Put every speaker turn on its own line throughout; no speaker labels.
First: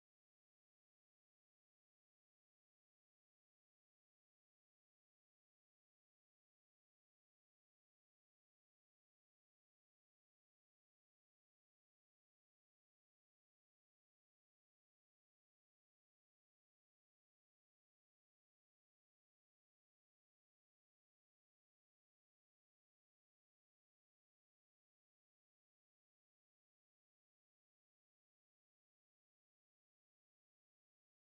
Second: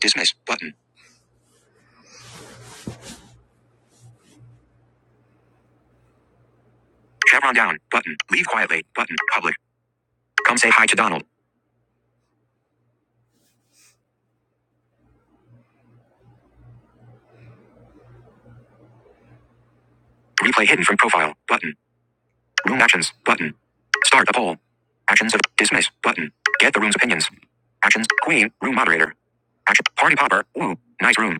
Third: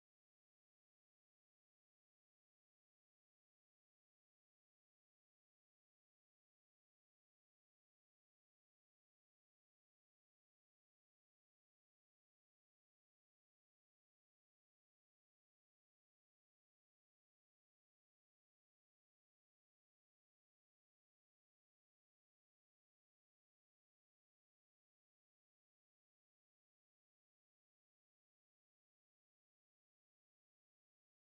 Dismiss button. Chevron down button. Leave quietly button. Public. Come say hi to Donald. Replay hidden from profile button. Room actions button. Start the poll. Actions of dismiss button. Get the room's opinions. Actions queen room moderator. Action party popper. Ooh, nice room.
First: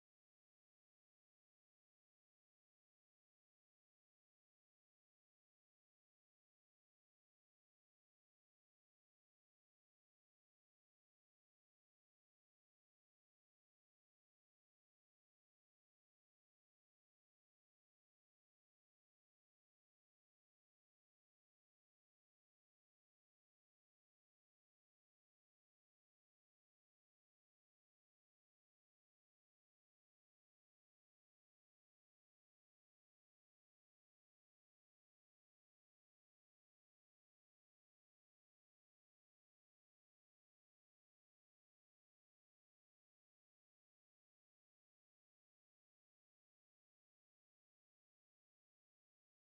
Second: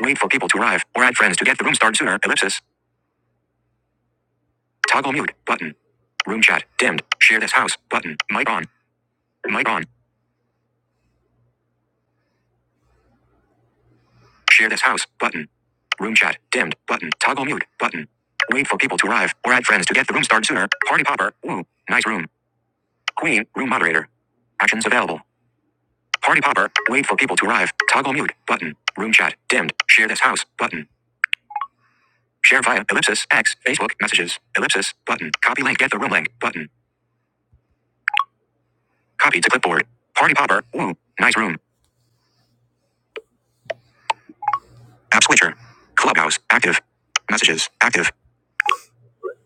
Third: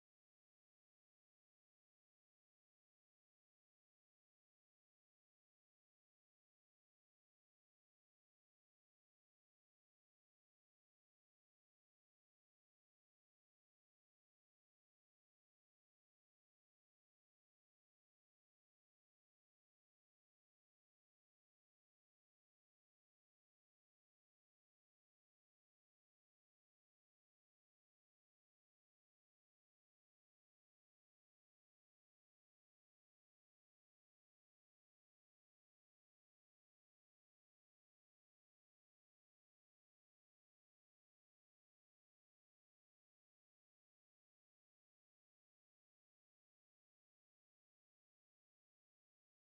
Wait for people to arrive or add friends to get the room started sooner. Ellipsis. Toggle mute button. Room chat dimmed. Share this house button. Mic on. Mic on. Share this house button. Room chat dimmed button. Toggle mute button. Wait for people to arrive or add friends to get the room started sooner. Party popper. Woo. Nice room. Queen. Room moderator. Actions available. Party popper. Wait for people to arrive. Toggle mute button. Room chat dimmed. Share this house button. Share via ellipsis X Facebook messages ellipsis button. Copy link. Get the room link button. Copy to clipboard. Party popper. Woo. Nice room. App switcher. Clubhouse active. Messages active.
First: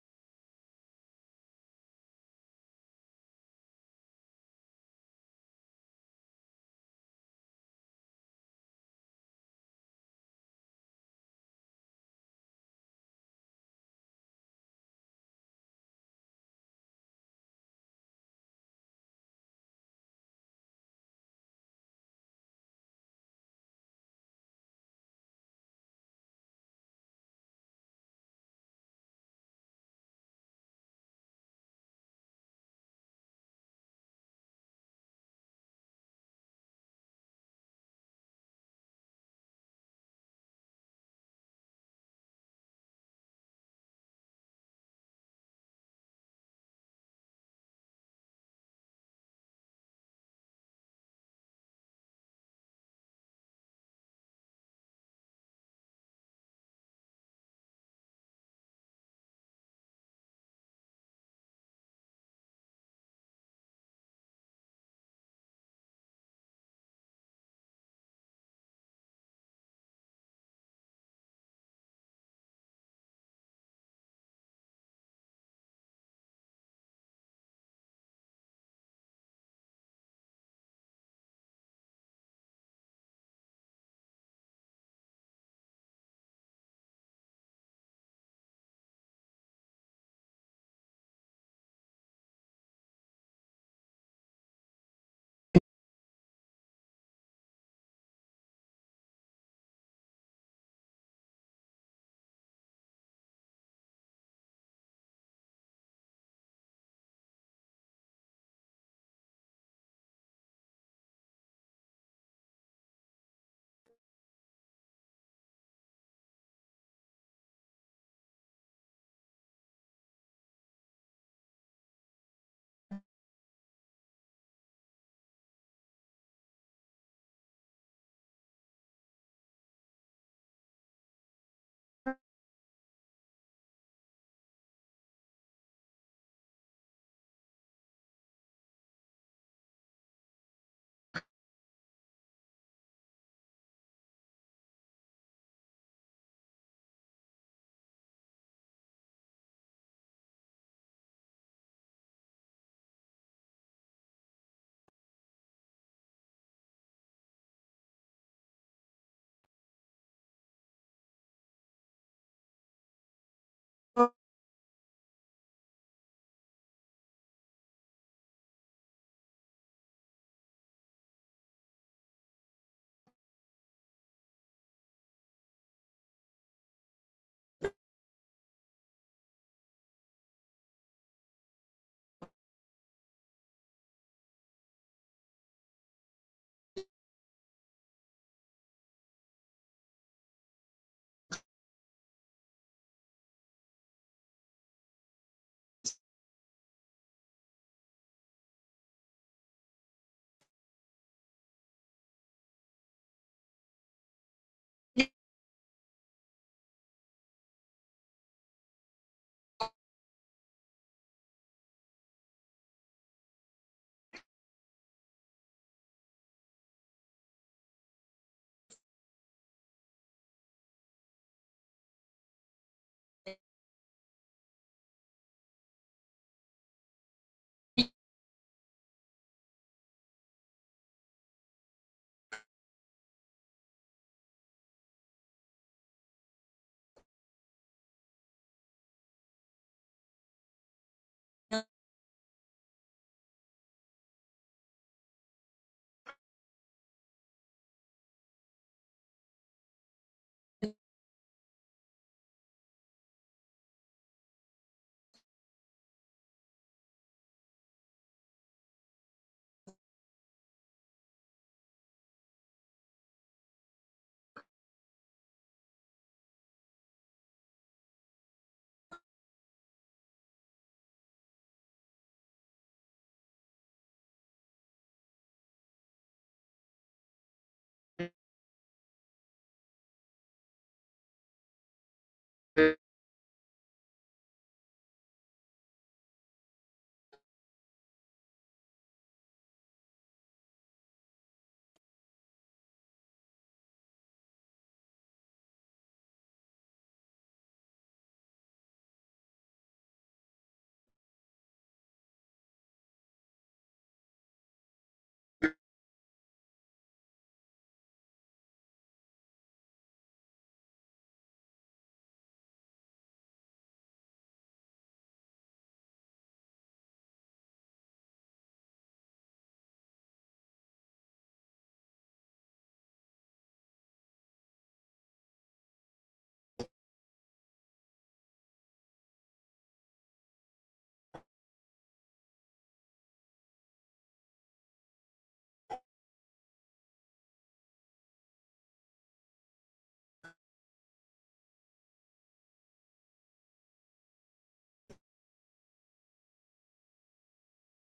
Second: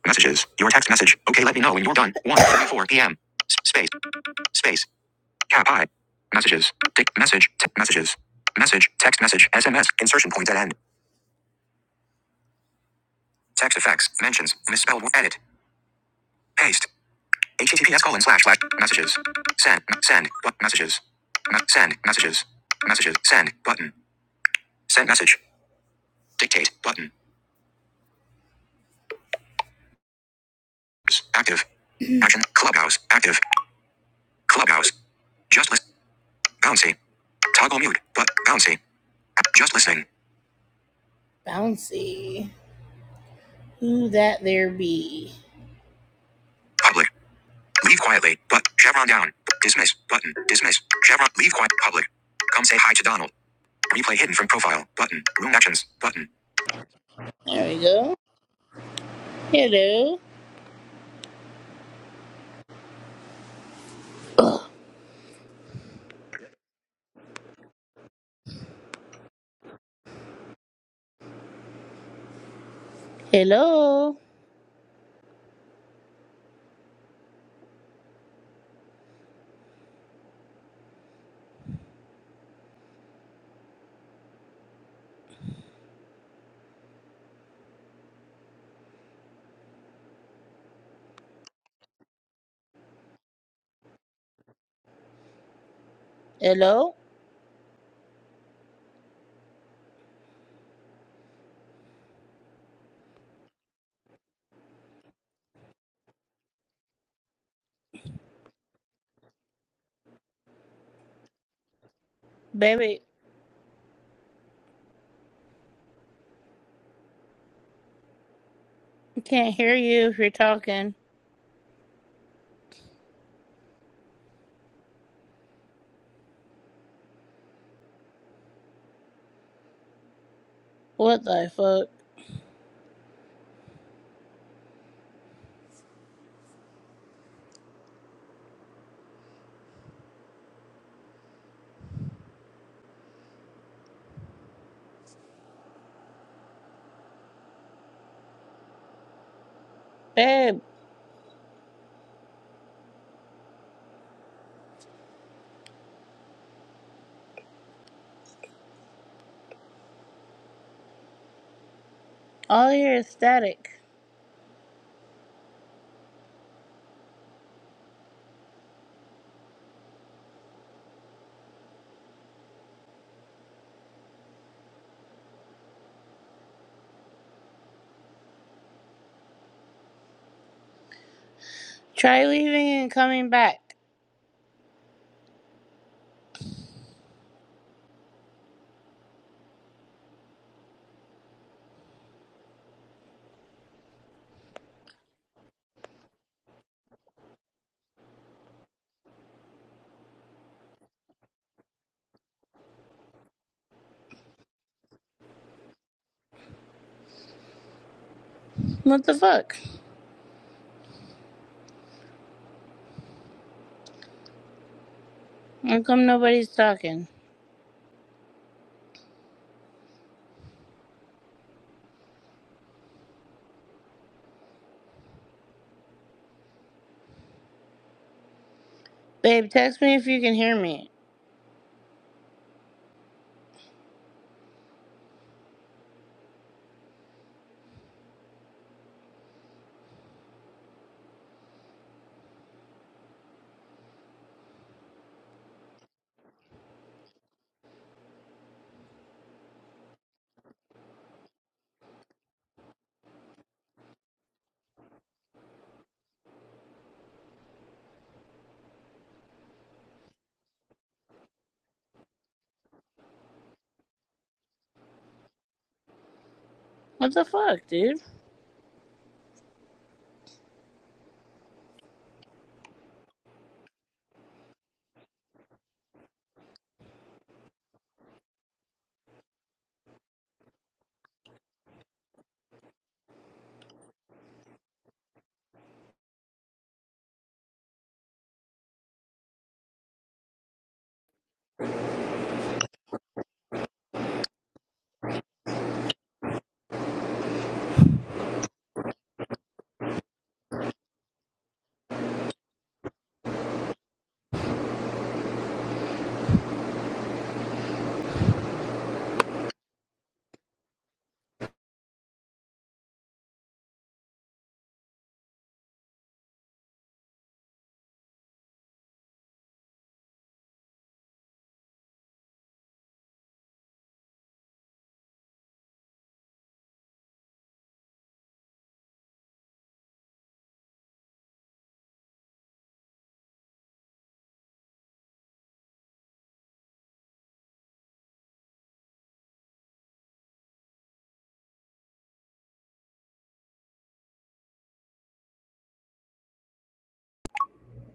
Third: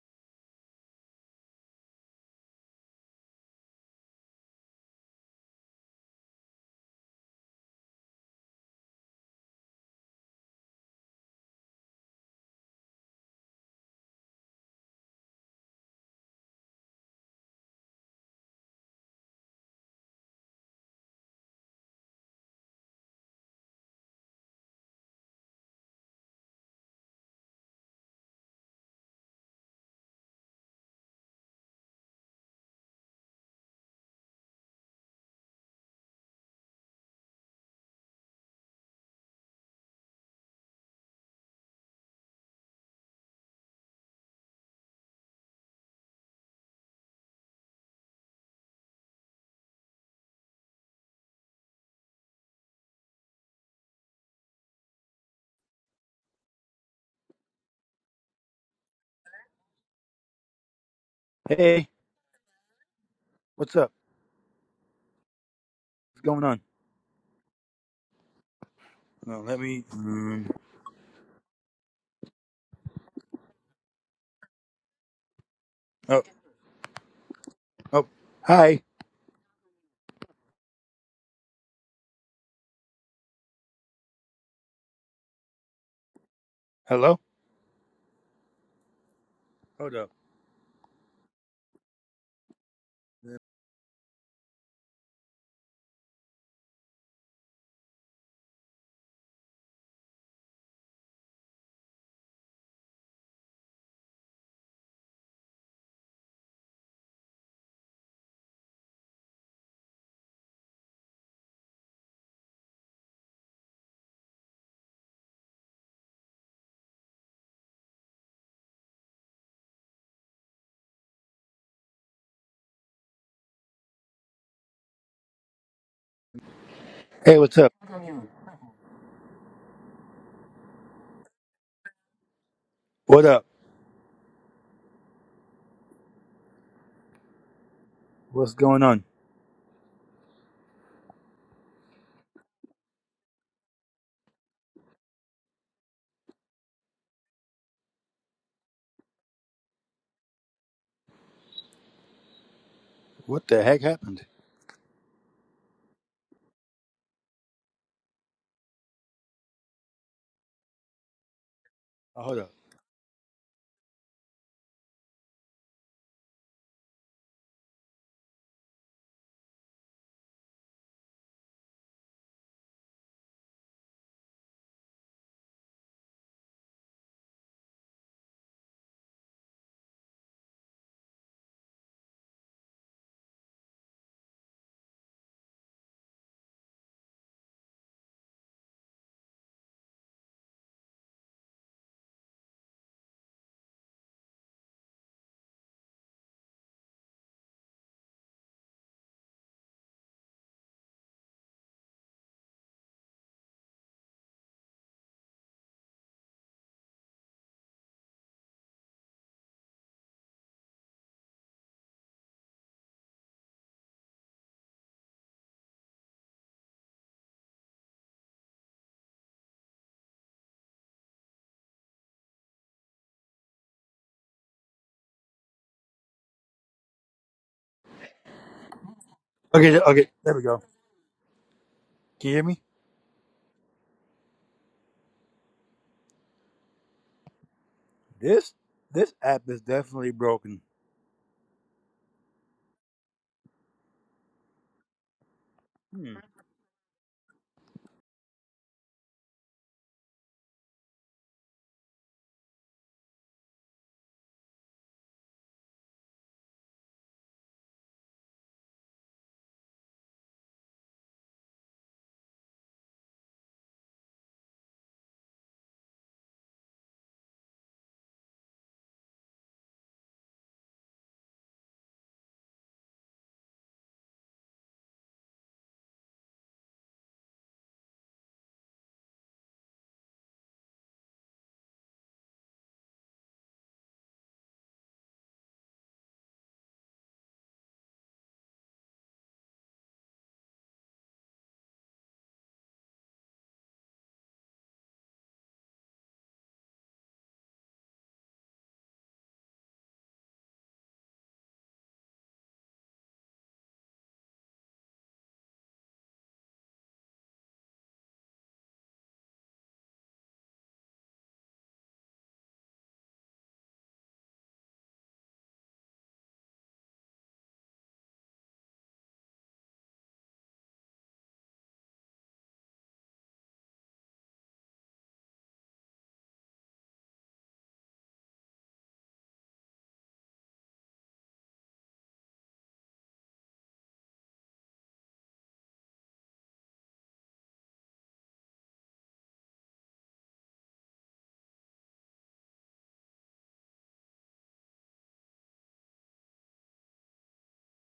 Messages. Your text message. Okay, let me know when you're done. One thirty-four p.m. Space. Space. Cap I. Messages. Dick. Message. T- messages. Message. Text message. SMS. Insertion point at end. Text effects. Mentions. Misspelled. Edit. Paste. HTTPS colon slash slash. Messages. Send. Send. messages. send. Messages. Messages. Send. Button. Send message. Dictate. Button. Active. Action. Clubhouse. Active. Clubhouse. Just list. Bouncy. Toggle mute. But bouncy. Just listening. Bouncy. Who that there be? Public. Leave quietly. But Chevron down. Dismiss. Button. Dismiss. Chevron. Leave quiet. Public. Come say hi to Donald. Replay hidden from profile. Button. Room actions. Button. There we go. Hello.
Hey, what's up? What's going on? No, let me. Mm,
Hello.
oh, oh, hi. Hello. Hold up.
Hello. Baby, we can't hear you if you're talking.
Hey, what's up?
What the fuck?
What up? What's going on?
Babe,
What the heck happened? Oh, hold up.
all here is static. Try leaving and coming back. What the fuck? How come nobody's talking? Babe,
Okay,
text
th-
me if
okay.
you can
There we
hear
go.
me.
Can you hear me? This this app is definitely broken.
they
What the fuck, dude?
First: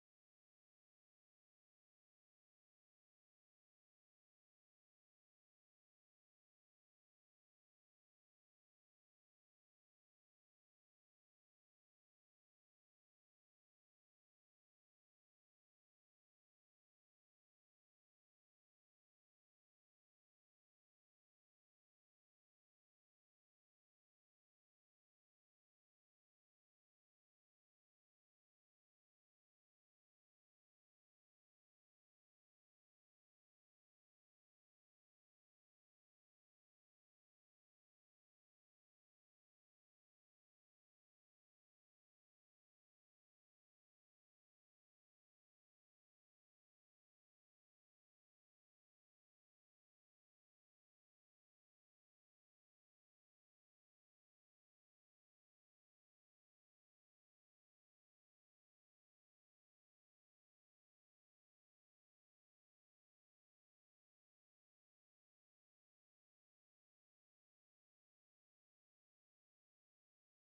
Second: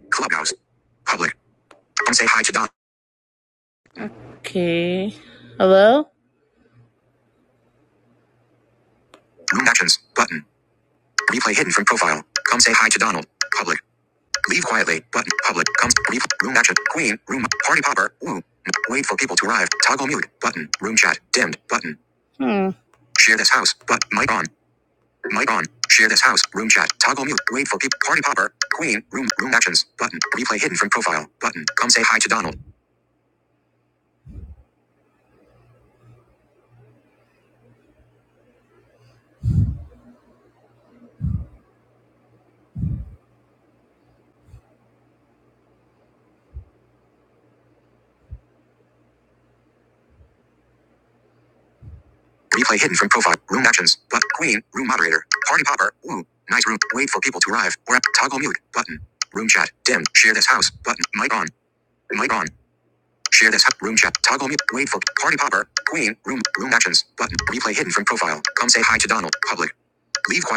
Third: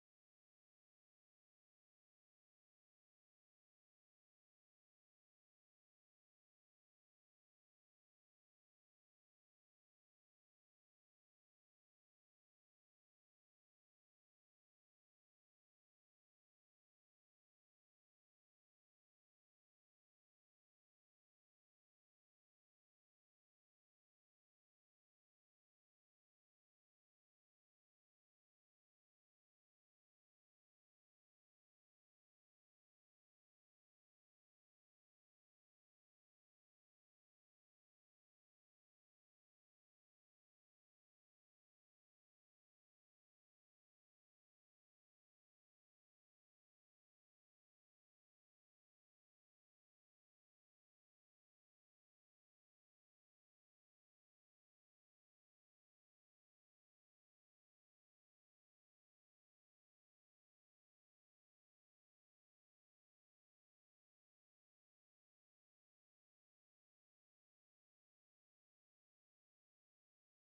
Clubhouse. Public. Say hi to Don. Okay. Hello? Room actions. Button. Replay hidden from profile. Come say hi to Donald. Public. Leave quietly. Button. Public. Comes. room action. Queen. Room. Party popper. Woo. Wait for people to arrive. Toggle mute. Button. Room chat. Dimmed. Button. Hmm. Share this house. But mic on. Mic on. Share this house. Room chat. Toggle mute. Wait for people. Party popper. Queen. Room. Room actions. Button. Replay hidden from profile. Button. Come say hi to Donald. Replay hidden from profile. Room actions. But queen. Room moderator. Party popper. Woo. Nice room. Wait for people to arrive. Or toggle mute button. Room chat. Dim. Share this house button. Mic on. Mic on. Share this room chat. Toggle mute. Wait for party popper. Queen. Room. Room actions button. Replay hidden from profile. Come say hi to Donald. Public. Leave. quiet.